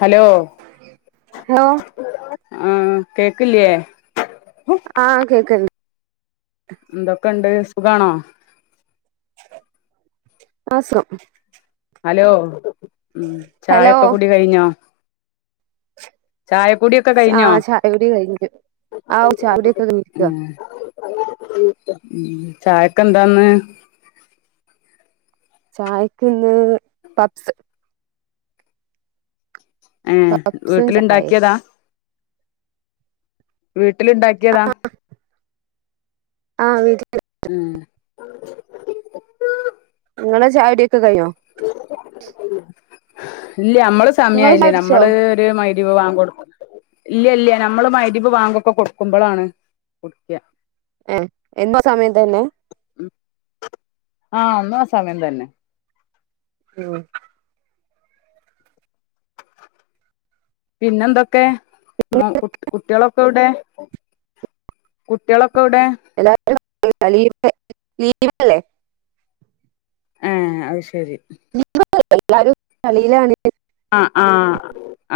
Hello hello ആ കേക്ക്ലിയേ ആ കേക്ക്ണ്ട് എന്തൊക്കൊണ്ട് സുഖണോ ആ സുഖം ഹലോ ഉം ഹലോ ചായഒക്കെ കൂടി കഴിഞ്ഞോ ചായക്കുടിയൊക്കെ ആ കഴിഞ്ഞോ ചായകുടി കഴിഞ്ഞു ആവ് ചായകുടിഒക്കെ കിഴിഞ്ഇരിക്കുവാ ഉം - ഉം ചായക്ക് എന്താന്ന് ചായക്ക്ന്ന് പബ്സ് ഏഹ് പപ്സും ചായേം വീട്ടിലുണ്ടാക്കിയതാ വീ ട്ടിൽ ഇണ്ടാക്കിയതാ ആഹ് വീട്ടില് ഉം നിങ്ങടെ ചായകുടി ക്ക കയ്ഞ്ഞോ ഇല്ല നമ്മള് സമയായില്ലേ നമ്മള് ഒരു മൈ ഗ്രിവ് വാങ്കോടുക്കും. ഇല്ലല്ല നമ്മള് മഗ്രിവ് വാങ്കോക്കെ കൊടുക്കുമ്പളാണ് കുടിക്ക. ഏഹ് എന്നു ആ സമയം തന്നെ. ആഹ് എന്നും ആ സമയം തന്നെ. ഉം പിന്നെന്തൊക്കെ? മ കുട് കുട്ട്യേളോ പ്പെവിടെ കുട്ടിയേളൊക് [unintelligible] [unintelligible] ലീവല്ലെ ഏ അയ് ശെരി [unintelligible] എല്ലാരും കളിലാണ് ആ ആ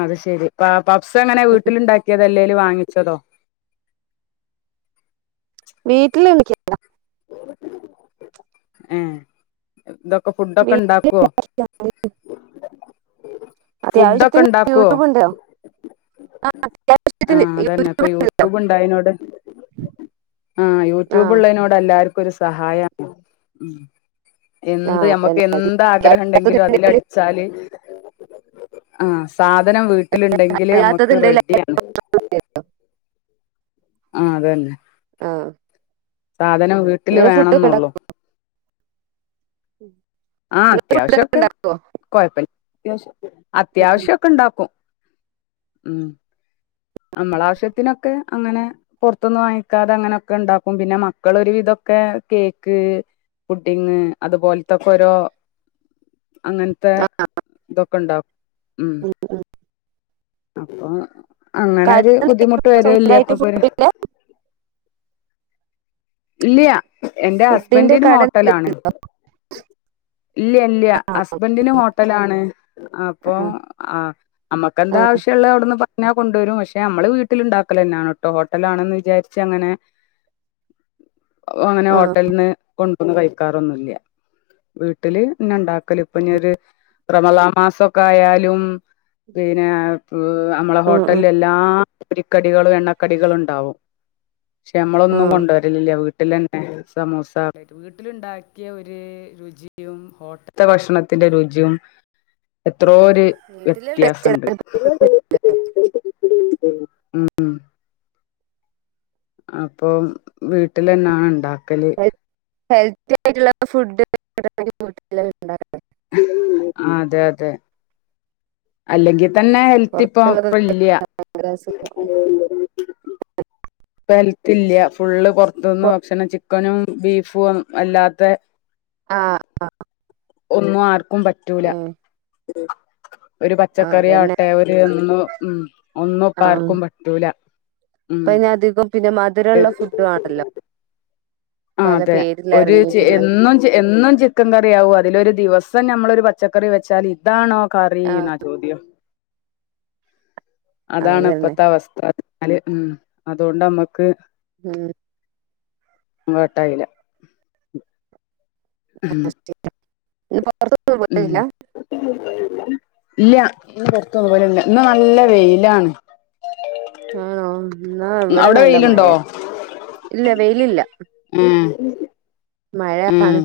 അത് ശരി പാ പപ്സ് എങ്ങനെ വീട്ട്ൽ ഇണ്ടാക്കിയത് അല്ലെ വാങ്ങിച്ചതോ വീട്ടിൽ [unintelligible] ഏ ഇതൊ ഇപ്പ ഫുഡ്‌ ഒക്കെ ഇണ്ടാക്കോ വീട്ടില് ഫുഡ്‌ ഒക്കെ അത്യാവശ്യത്തിന് ഇണ്ടാക്കോ യൂട്യൂബ് ഉണ്ടോ ആഹ് ആ അത്യാവശ്യത്തിന് അതെന്നെ ഇപ്പ ഉണ്ടല്ലോ യൂട്യൂബ് ഇണ്ടായിനോട് ആ യൂട്യൂബ് ആഹ് ഇള്ളെയ്നോട് എല്ലാരും ക്കൊ ഒര് സഹായ എന്ത് ആഹ് ഞമ്മക്ക് എന്ത് ആഗ്രഹം ഇണ്ടെങ്കിലും അതന്നെ അതിൽല അടിച്ചാൽ ആ സാധനം വീട്ടിൽ ഇണ്ടെങ്കിൽ ഞമ്മക്ക് അറിയാത്തത്ണ്ടെങ്കിൽ റെഡിയാണ് ആ അത് തന്നെ ആ സാധനം വീട്ടിൽ വേണംന്നൊള്ളു ഉം ആ അത്യാവശ്യം ഒക്കെ കൊഴപ്പ ത്യാവശ്യം ഒക്കെ അത്യാവശ്യം ഒക്കെ ഇണ്ടാക്കും ഉം നമ്മളെ ആവശ്യത്തിനൊക്കെ അങ്ങനെ പൊർത്ത്ന്ന് വാങ്ങിക്കാതെ അങ്ങനെയൊക്കെ ഇണ്ടാക്കും പിന്നെ മക്കൾ ഒര് വിധൊക്കെ കേക്ക് ഫുഡിങ് അതുപോൽത്തൊക്കെ ഓരോ അങ്ങൻത്തെ ആ തൊ ക്കെ ഇണ്ടാ ഉം അപ്പം അങ്ങനെ ഒര് കട ബുദ്ധിമുട്ട് വരെൽ ഇല്ല സ്വന്തായിട്ട് അപ്പൊ പിന്നെ ഫുഡിന്റെ ഇല്ല്യ എന്റെ ഫുഡിന്റെ ഹസ്ബെന്റിനു കട ഹോട്ടലാണ് ഇല്ല്യ ഇല്ല്യ ആ ഹസ്ബെന്റിനു ഓക്കെ ഹോട്ടലാണ് അപ്പൊ ആ അമ്മക്ക് എന്ത് ആവശ്യ ഇള്ളെ അയുട്ന്ന് പർണാ കൊണ്ട് വെരും പ ക്ഷെ അമ്മൾ വീട്ട്ൽ ഇണ്ടാക്കെൽയെന്നെ ആണ് ട്ടോ ഹോട്ടൽ ആണെന്ന് വിചാരിച്ച് അങ്ങനെ അങ്ങനെ ആ ഹോട്ടൽന്ന് കൊണ്ടോന്ന് കഴിക്കാറൊന്നുയില്ല വീട്ടിൽന്നെ ഇണ്ടാക്കെൽ ഇപ്പഞ്ഞൊര് റമളാം മാസൊക്കെ ആയാലും പിന്നെ വ് അമ്മളെ ആ ഹോട്ടെൽ എല്ലാ പൊരിക്കടികളും എണ്ണക്കടികളും ഇണ്ടാവും ക്ഷേ നമ്മള് ആ ആ ഒന്നും കൊണ്ടുവര ല്ലില്ലാ വീട്ടിൽന്നെ സമോസ വീട്ടില ഉണ്ടാക്കിയ ഒരു രുചിയും ഹോട്ടത്തെ ഭക്ഷണത്തിന്റെ രുചിയും എത്രോ ഒരു വീട്ടില് വ്യത്യാസമുണ്ട് ഉ അപ്പൊ വീട്ടിലന്നാണ് ഉണ്ടാക്ക കല് ഹെൽത്തി ആയിട്ടുള്ള ഫുഡ്ട്ടണ്ട അതെ അതെ അല്ലെങ്കിൽ തന്നെ ഹെൽത്ത് ഇപ്പൊ പുറത്തുള്ളത് ഭയങ്കര ഇപ്പല്ലിയ അസുഖം ഹെൽത്ത് ഇല്ല്യാ ഫുള്ള് പൊ പുറത്തുനിന്ന് ഭക്ഷണം ചിക്കനും ബീഫും അല്ലാത്ത ആ ആ ഒന്നും ആർക്കും പറ്റൂല ഉം ശ ഒരു ആ അതന്നെ പച്ചക്കറിയവട്ടെ ഒരു ഒന്നും ഉം ഒന്നും ആ പ ആർക്കും പറ്റൂല ഉ ഇപ്പ ഇനി അധികം പിന്നെ മധുരമുള്ള ഫുഡ് ആണല്ലോ ആ പല അതെ പേരിൽ ഒരു ഇറങ്ങിയിട്ടുള്ളെ എന്നും എന്നും ചിക്കൻ കറിയാകും അതില ഒരു ദിവസം നമ്മളരു പച്ചക്കറി വെച്ചാൽ ഇതാണോ ആ കറിനാ ചോദ്യം അതന്നെ അതാണ്പ്പത്ത അവസ്വ അല് ഉ അതുകൊണ്ട് നമ്മക്ക് ഉഹ ങ്ങോട്ടായില്ല അേ [unintelligible] അർത്തന്ന ഉം പോല്ല [unintelligible] ഇല്ല ഇ പൊറത്തൊന്ന പോവലില്ലാ ഇ നല്ല വെയിലാണ് ആണോ എന്നാ ഇവിടെ അവിടെ നല്ല മഴ വെയിലുണ്ടോ ഇല്ല വെയിലില്ല ആഹ മഴയാണ്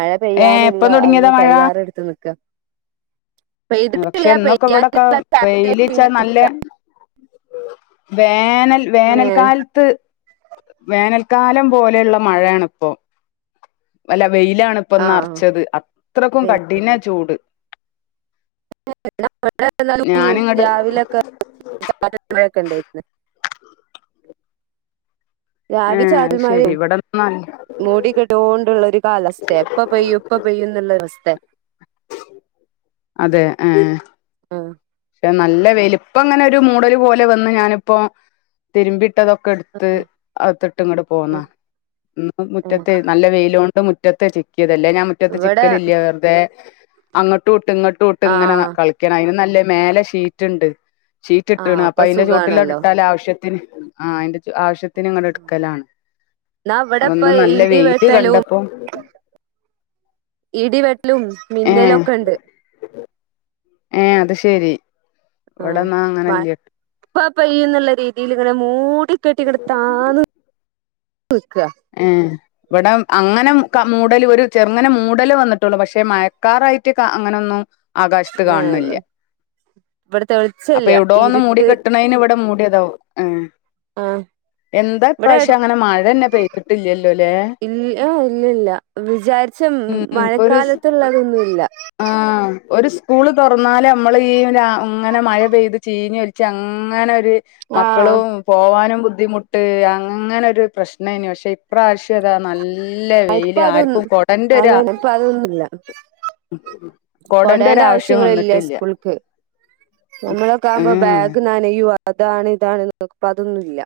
മഴ ഏ പെയ്യാനുള്ള ഇപ്പം തുടങ്ങിയതാ അതിന് മഴ തയ്യാറെ എടുത്ത് നിൽക്കുക പക്ഷെ എന്നൊക്കെ ഇവിടെയൊക്കെ പെയ്യാനുള്ള വെയിലച്ചാ സാധ്യത. നല്ല വേനൽ ഏഹ് വേനൽക്കാലത്ത് വേനൽക്കാലം പോലെയുള്ള മഴയാണ് ഇപ്പൊ വല്ല വെയിലാണ് ആഹ് ഇപ്പൊന്നറച്ചത് അത്രക്കും കഠിന ചൂട് ഞാനിങ്ങട് രാവിലൊക്കെക്കണ്ട ഏ രവി അത് ശെരി ചാരുൽമാരും ഇവിടെ മൂടിികെടോണ്ടുള്ള ഒരു ാലസ്ഥ എപ്പ പെയ്യ ഇപ്പ പെയ്യ എന്നുള്ള അവസ്ഥ അതെ ആഹ ആഹ നല്ല വലുപ്പം അങ്ങനെ ഒരു മൂടൽ പോലെ വന്ന് ഞാനിപ്പോ തിരുമ്പിട്ടതൊക്കെ എടുത്ത് ആഹ് അട്ട് ഇങ്ങോട്ട പോന്ന ആഹ് മുറ്റത്ത് ആഹ് നല്ല വെയില മുറ്റത്തെ തല്ലേ ഞാൻ മുറ്റത്ത് ഇവിടെ ചിക്കൻ ഇല്ലേ വെറതെ അങ്ങോട്ട് ഇങ്ങോട്ടോട്ട് ഇങ്ങനെ ആഹ് കളിക്ക അതിനന് നല്ല മേലെ ഷീറ്റ്ുണ്ട് ചീറ്റ് ആഹ് ഇട്ടണ് അപ്പൊ അതിന്റെ ചൂട്ടിലാം സുഖാണല്ലോ ഇട്ടാലൽ ആവശ്യം ആ അതിന്റെ ആവശ്യ ത്തിങ്ങള എടുക്കലാണ് എന്നാ ഇവിടെപ്പ അതൊന്ന് നല്ല ഇടി വെയില് വെട്ടലും കണ്ടപ്പോ ും ഏ മിന്നലൊക്കെ ഉണ്ട് ഏ അത് ശരി ആ ഇവിടെന്നാ മഴ അങ്ങനില്ലേട്ട് പെയ്യുന്നുള്ള രീതിയില് ഇങ്ങനെ മൂ ടികേട്ടിങ്ക്ട് താന്ന് നിക്ക ഇവടം അങ്ങനെ ക മൂടല് ഒരു ചെറുങ്ങനെ മൂടല് വന്നിട്ടുള്ളൂ പക്ഷെ മയക്കാറായിട്ട് കാ അങ്ങനൊന്നും ആകാശത്ത് ഏ കാണണില്ല ഇവിടത്തെ അപ്പ വെളിച്ചല്ല എവിടോ ഒന്ന് മൂടി ഇരുട്ട് കെട്ടണേന് ഇവടെ മൂ ടിതാവും ആഹ് ആഹ് ഇവിടെ അടു അങ്ങനെ മഴന്നെ പെയ്തിട്ടില്ലല്ലോ ല്ലേ ഇല്ല എ് ഇല്ലല്ല വിചാരിച്ച ഉം ഇപ്പൊ ഒരു മഴക്കാലത്തുള്ളതൊന്നുംല്ല ആഹ് ഒരു സ്കൂള് തുറന്നാല് അമ്മള് ഈ രാ ഉം അങ്ങനെ മഴ പെയ്ത് ചീഞ്ഞൊലിച്ച് അങ്ങനെരു ര് ആഹ് മക്കളും പോവാനും ബു ദ്ധിമുട്ട് അങ്ങനെ ഒരു പ്രശ്നേനു പക്ഷെ ഇപ്രാവശ്യം അതാ നല് ല്ല ഇപ്പ വെയില് അതൊന്ന് ആർക്കും കൊടന്റെരു ആ അതന്നെ ഇപ്പ കൊടേൻ്റെ ആവശ്യങ്ങള് ഇല്ല സ്കൂൾക്ക്. നമ്മളൊക്കെ ആവുമ്പോ ഉം ബാഗ് നനയു വ അതാണ് ഇതാണ് [unintelligible] ഇപ്പോഅതൊന്നുംല്ല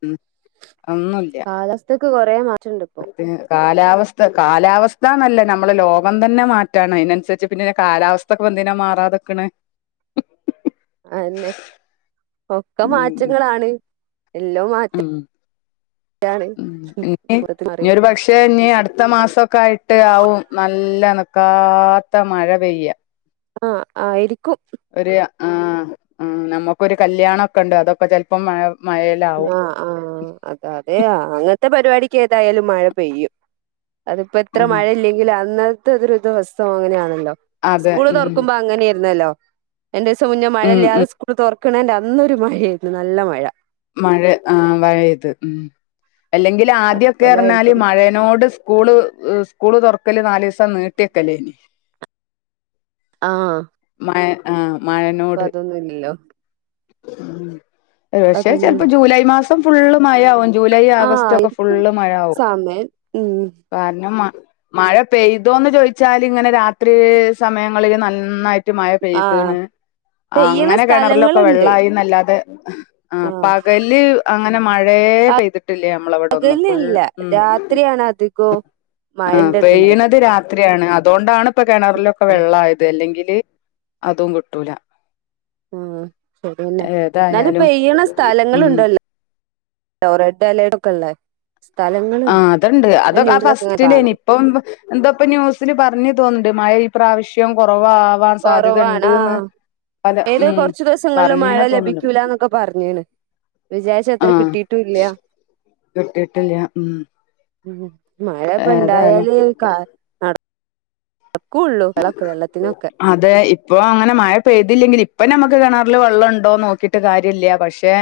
ഉം ഒന്നൂല്ല. ക്ക് കൊറേ മാ എഹ് കാലാവസ്ഥ കാലാവസ് ഥാന്നല്ല നമ്മള ലോകം തന്നെ മാറ്റാണ് അയിനൻസരിച്ച് പിന്നെ കാലാവസ്ഥൊക്കെപ്പെന്തിനാ മാറാതെ ക്ക്ണ്? അയന്നെ. ഒക്കെ ഉം മാറ്റങ്ങളാണ്. എല്ലോം ഉം മാറ്റാണ് ഉം പൊറത്ത് മാറി ത്ത മാസൊക്കെ ആയിട്ട് ആവും നല്ല നിക്കാത്ത മഴ പെയ്യാ ആഹ് ആയിരിക്കും ഒരു ആഹ് ആഹ് നമുക്കൊരു കല്യാണൊക്കെ ഇണ്ട് അതൊക്കെ ചെലപ്പം മഴ മഴയിലാവും ആഹ് ആഹ് അത അതെയാ അങ്ങ് ത്തെ പരിപാടിക്ക് ഏതായാലും മഴ പെയ്യും അതിപ്പോ എത്ര ഉം മഴയില്ലെങ്കിലും അന്ന് തത്തൊരുരുദിവസം അങ്ങനെയാണല്ലോ അതെ സ്കൂള് ഉം തൊർക്കുമ്പോ അങ്ങനെയ്ര്ന്നല്ലോ രണ്ടീസം മുന്നേ ഉം മഴെല്ലാതെ ഉം സ്കുൾ തെറക് ക്ക്ണേന്റെ അന്നൊരു മഴേയര്ന്നു നല്ല മഴ മഴ ആഹ് മഴെയ്ത് അല്ലെങ്കില് ആദ്യക്കെർഞ്ഞാല് അതുപോലായിരിക്കും മഴനോട് സ്കൂള് സ്കൂള് തൊറക് ഒക്കല് നാലീസം നീട്ടിക്കെലേനി ആഹ് ആഹ് ഇപ്പൊ അതൊന്നും ഇല്ലല്ലോ [unintelligible] ക്ഷേ ചിലപ്പോൾ ജൂലൈ മാസം ഫുള്ള് മഴയാവും ജൂലൈ ആഹ് ആഗസ്റ്റ് ഒക്കെ ആയിരിക്കും ഫുള്ള് മഴ ആവും സമയം ഉം കാരണം മ മഴ പെയ്തോന്ന് ചോദിച്ചാൽ ഇങ്ങനെ രാത്രി സമയങ്ങളില് നന്നായിട്ട് മഴ ആഹ് പെയ്തണ് പെയ്യണ അങ്ങനെ കിണറിലൊക്കെ സ്ഥലങ്ങളുണ്ട് വെള്ളായീന്നല്ലാതെ ആ ആഹ് പകല് അങ്ങനെ മഴേ പെയ്തിട്ട് ഡ്രീല്ലൃയ നമ്മളവിടെ ഒന്നും ഫുൾ പകലില്ല ഉം രാത്രിയാണ് അധികവും ആ മഴന്റെതുണ്ടായത് പെയ്യണത് രാത്രിയാണ് അതുകൊണ്ടാണ് ഇപ്പ കിണറിലൊക്കെ ആ വെള്ളം ആയത് അല്ലെങ്കില് അതും കിട്ടൂല ആഹ അപ്പം പിന്നെ എന്നാലും ഏതായാലും പെയ്യ് കീണ ഉം സ്ഥലങ്ങളുണ്ടാലോ റെഡ് അലേഡ് ഒക്കെളേള ആ അതണ്ട് അതൊ ആ ഇങ്ങനെ ഫസ്റ്റിലോ കാണാം ഇപ്പം എന്താപ്പ ന്യൂസിന് പറഞ്ഞു തോന്നി മഴ ഇപ് പ്രാവിശ്യം കുറവ് കുറവാണ് ആ പല ഏതോ ഉം കുറച്ച് ദിവസങ്ങളിലും മഴ പറഞ്ഞീന ലഭിക്കൂല്ല എന്നൊക്കെ പറഞ്ഞോണ് ആ കിട്ടിയിട്ടില്ല ഉം മ് ഹ് മഴ ഇപ്പ ഏതായാലും ഇണ്ടായ് ക നട പക്കൂള്ളൂ വളക്ക് വെള്ളത്തിന ഒക്കെ അതെ ഇപ്പൊ അങ്ങനെ മഴ പെയ്തില്ലെങ്കിൽ ഇപ്പ നമുക്ക് കിണറിൽ വെള്ളം ഉണ്ടോ നോക്കിയിട്ട് കാര്യല്ല പക്ഷേ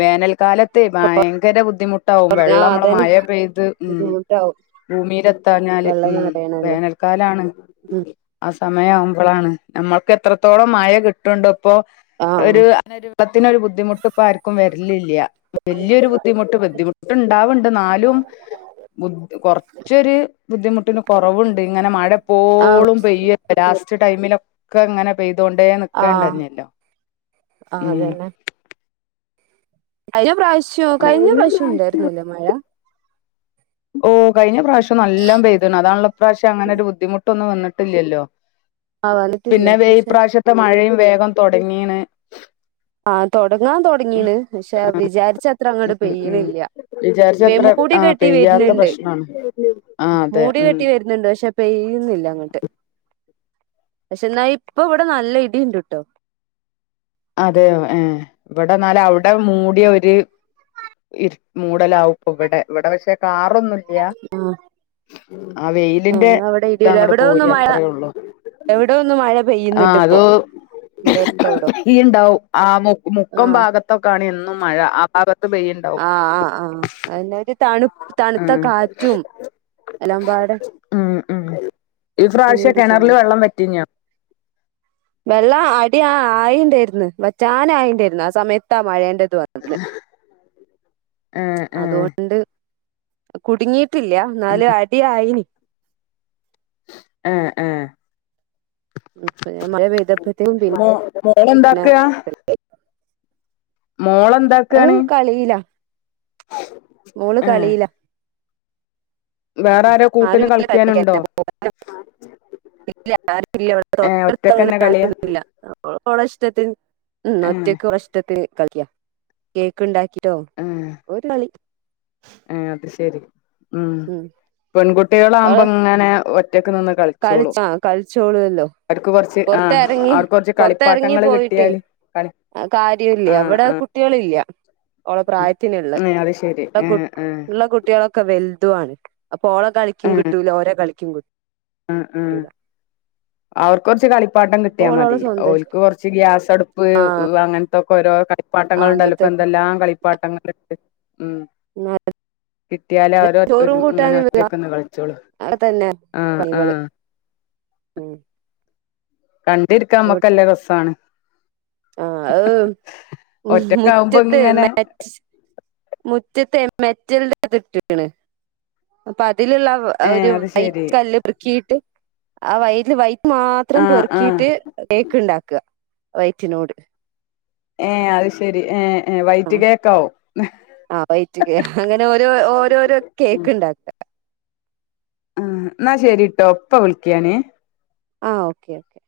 വേനൽക്കാല മതേ ഭയങ്കര ബുദ്ധിമുട്ടാവും ആ വെള്ളം നമ്മള് അതന്നെ മഴ പെയ്ത് ഉം ബുദ്ധിമുട്ടാവും ഭൂമിയില എത്താഞ്ഞാല് വെള്ളം ഉം നിറയണല്ലോ വേനൽക്കാലാണ് ഉം സമയവുമ്പോളാണ് നമ്മൾക്ക് എത്രത്തോളം മഴ കിട്ടുംണ്ടോ ഇപ്പൊ ആഹ് ഒരു അത്തിനൊ ഒരു ബുദ്ധിമുട്ട് ഇപ്പ ആർക്കും വ ഇല്ല ഇല്ലയ വലിയൊരു ബുദ്ധിമുട്ട് ബുദ്ധിമുട്ട്ണ്ടാവുണ്ട് നാലും കുറച്ചൊരു ബുദ്ധിമുട്ടിന് കൊറവുണ്ട് ഇങ്ങനെ മഴ പോ ആഹ് എപ്പോളും പ ടൈമിലൊക്കെ അങ്ങനെ പോ ഇതുകൊണ്ടേ ആഹ് നക്കണ്ടന്നല്ലോ ഉ അയ്യം പ്രാവശ്യോ കഴിഞ്ഞ പ്രാവശ്യം ഉണ്ടായിരുന്നല്ലേ മഴ ഓ കൈന പറ നല്ല പ്ത അതാണ് പ്രാവശ്യം അങ്ങനെ ബദ്ധിമുട്ട് ഇപ്പം വന്നിട്ടില്ലല്ലോ ആഹ് വന്നിട്ടില്ല പിന്നെ വെയ പക്ഷെ പ്ര്രാവശ്യത്തെ മഴയും വേഗം തുടങ്ങിണ് ആഹ തുടങ്ങാൻ തുടങ്ങീണ് പക്ഷെ ആഹ് വിചാരിച്ചത്ര അങ്ങോട്ട ഉം ഉം വിചാരിച്ചത്ര പെയനല്ലമൂടി ആഹ് കെട്ടി കട്ടി പെയ്യാത്ത വരുന്നുണ്ട് പ്രശ്നാണ് ആഹ് അതെ മൂടി ഉം കെട്ടി വരുന്നുണ്ട് പക്ഷെ പെയ്യുന്നില്ല അങ്ങോട്ട് പക്ഷെ എന്നാ ഇപ്പ ഇവിടെ നല്ല ഇടുണ്ട്ട്ടോ അതെയ ഏ് ഇവിടെ എന്നാലും അവിടെ മൂടിയ ഒരു മൂടലാവപ്പ ഇവിടെ ഇവിടെ പക്ഷേ കാ അറൊന്നുംല്ല ആഹ് ഉ ആ വെയിലിന്റെ ഏഹ് അവിടെ ഇത ഇടിയുണ്ട് അങ്ങോട്ട എവിടോ ഒന്ന് പോയി മഴ അത്രേ ഉള്ളു എവിടോ ഒന്ന് മഴ പെയ്യുന്നുണ്ട് ഇപ്പൊ ഇവിടെ അടുത്തവിട ഈ ആ മുക്കം ഭാഗത്തൊക്കാണ് എന്നും മഴ ആ ഭാഗത്ത് പെയ്യുണ്ടാവും ആഹ് ആഹ് ആഹ് അതിന്റെ ഒരു തണു തണുത്ത കാറ്റും എല്ലാം പാടെ ഉ ഉ ഉ പ്രാവശ്യ അങ്ങനൊരിതുണ്ട് കിണറില് വെള്ളം പറ്റിഞ്ഞ വെള്ള അടി ആയിണ്ടായിന്ന് വച്ചാന ആയിണ്ടായിരുന്നു ആ സമയത്താ മഴയേണ്ട അത് പറെ ഏ ഏ അതൊണ്ട് കുടുങ്ങി കിട്ടില്ല നാലല് അടിയ ആയിന് ആഹ ആഹ ഞാൻ മഴ പെയദഭ്യത്തും മോ പിന്ന മോളെന്താക്കാ പി മോളെന്താക്കാണ് കളിയിലാ മോള് ഏ കളില വേറെ ആരോ കൂട്ടിന് ആരുില്ല ക കളിക്കാനുണ്ടോ ഇല്ല ആരില്ല ഏ തൊട്ടത്ത അങ്ങനെ ഒറ്റക്കന്നെ ആ കളിയാ ഒന്നുംല്ലഓള ഇഷ്ടത്തി ഉ ഏ ഒറ്റക്ക് ഇഷ്ടത്തി കേക്ക് ഉണ്ടാക്കി ോ ഒരു കളി ആ അത് ശരി ഉം പെൺകുട്ടികളാാവുമ്പോ ഇങ്ങനെ ഒറ്റക്ക് നിന്ന് കളിച്ചോളും കളിച്ച ആ കളിച്ചോളല്ലോ അവർക്ക് കൊറച്ച് ആ പുൊറത്തെ ഇറങ്ങി അവർക്ക് കൊറച്ച് പൊറത്തെ ഇറങ്ങി കളിപ്പാട്ടങ്ങള് പോയിട്ടേ കിട്ടിയാല് കളി കാര്യില്ലേ ആ അവിടെ ആ കുട്ടികളില്ല ഓള പ്രായത്തിനള്ളള്ള അത് ശരി ആ ആ ഉള്ള കുട്ടികളൊക്കെ വ ത്ത അണക്ക് അപ്പൊ ള കളിക്കും കിട്ടല ഓ കളിക്കും കിട്ടും ഉം ഉം അവർക്ക് കുറച്ച് കളിപ്പാട്ടം അപ്പൊ കിട്ടിയാൽ ഓളോളെ മതി സ്വന്തം ഓൽക്ക് ഇഷ്ടം കുറച്ച് ഗ്യാസ അടുപ്പ് ആഹ് അങ്ങനത്തൊക്കെ ഓരോ കളിപ്പാട്ടങ്ങൾ ഉണ്ടല്ലും ഇപ്പോ അങ്ങനത്തൊക്കെ എന്തെല്ലാം കളിപ്പാട്ടങ്ങള ഉം [unintelligible] കിട്ട്യാലേ അവര് ചോറും ഇങ്ങനെ കൂട്ടാനും ഒറ്റയൊക്ക ഒന്ന് കളിച്ചോളൂ അതൊക്കെ തന്നെ ആ ആ [unintelligible] ഉം കണ്ടിരിക്കാൻ നമക്കല്ല രസാണ് ആ അ ഒറ്റക്കാവുമ്പോ മുറ്റത്ത് ഇങ്ങനെ മേ മുറ്റത്തെം മെറ്റൽന്റെ തിറ്റിണ് അതിലിള്ള ഏ ഒരു അത് വൈറ്റ് ശരി കല്ല് വൃക്കിയിട്ട് ആ വ വായി മാത്രം ആ ആ പെറുക്കിട്ട് കേക്ക് ഇണ്ടാക്ക വൈ റ്റിനോട് ഏ അത് ശരി ഏ ഏ ആ വൈറ്റ് കേക്കാവും ആ വൈറ്റ് അങ്ങനെ ഓരോ ഓരോരോ കേക്ക് ഇണ്ടാക്ക ആ എന്നാ ശെരിട്ടോ ഇപ്പ വിളിക്കിയാനേ ആ ഓക്കെ ഓക്കേ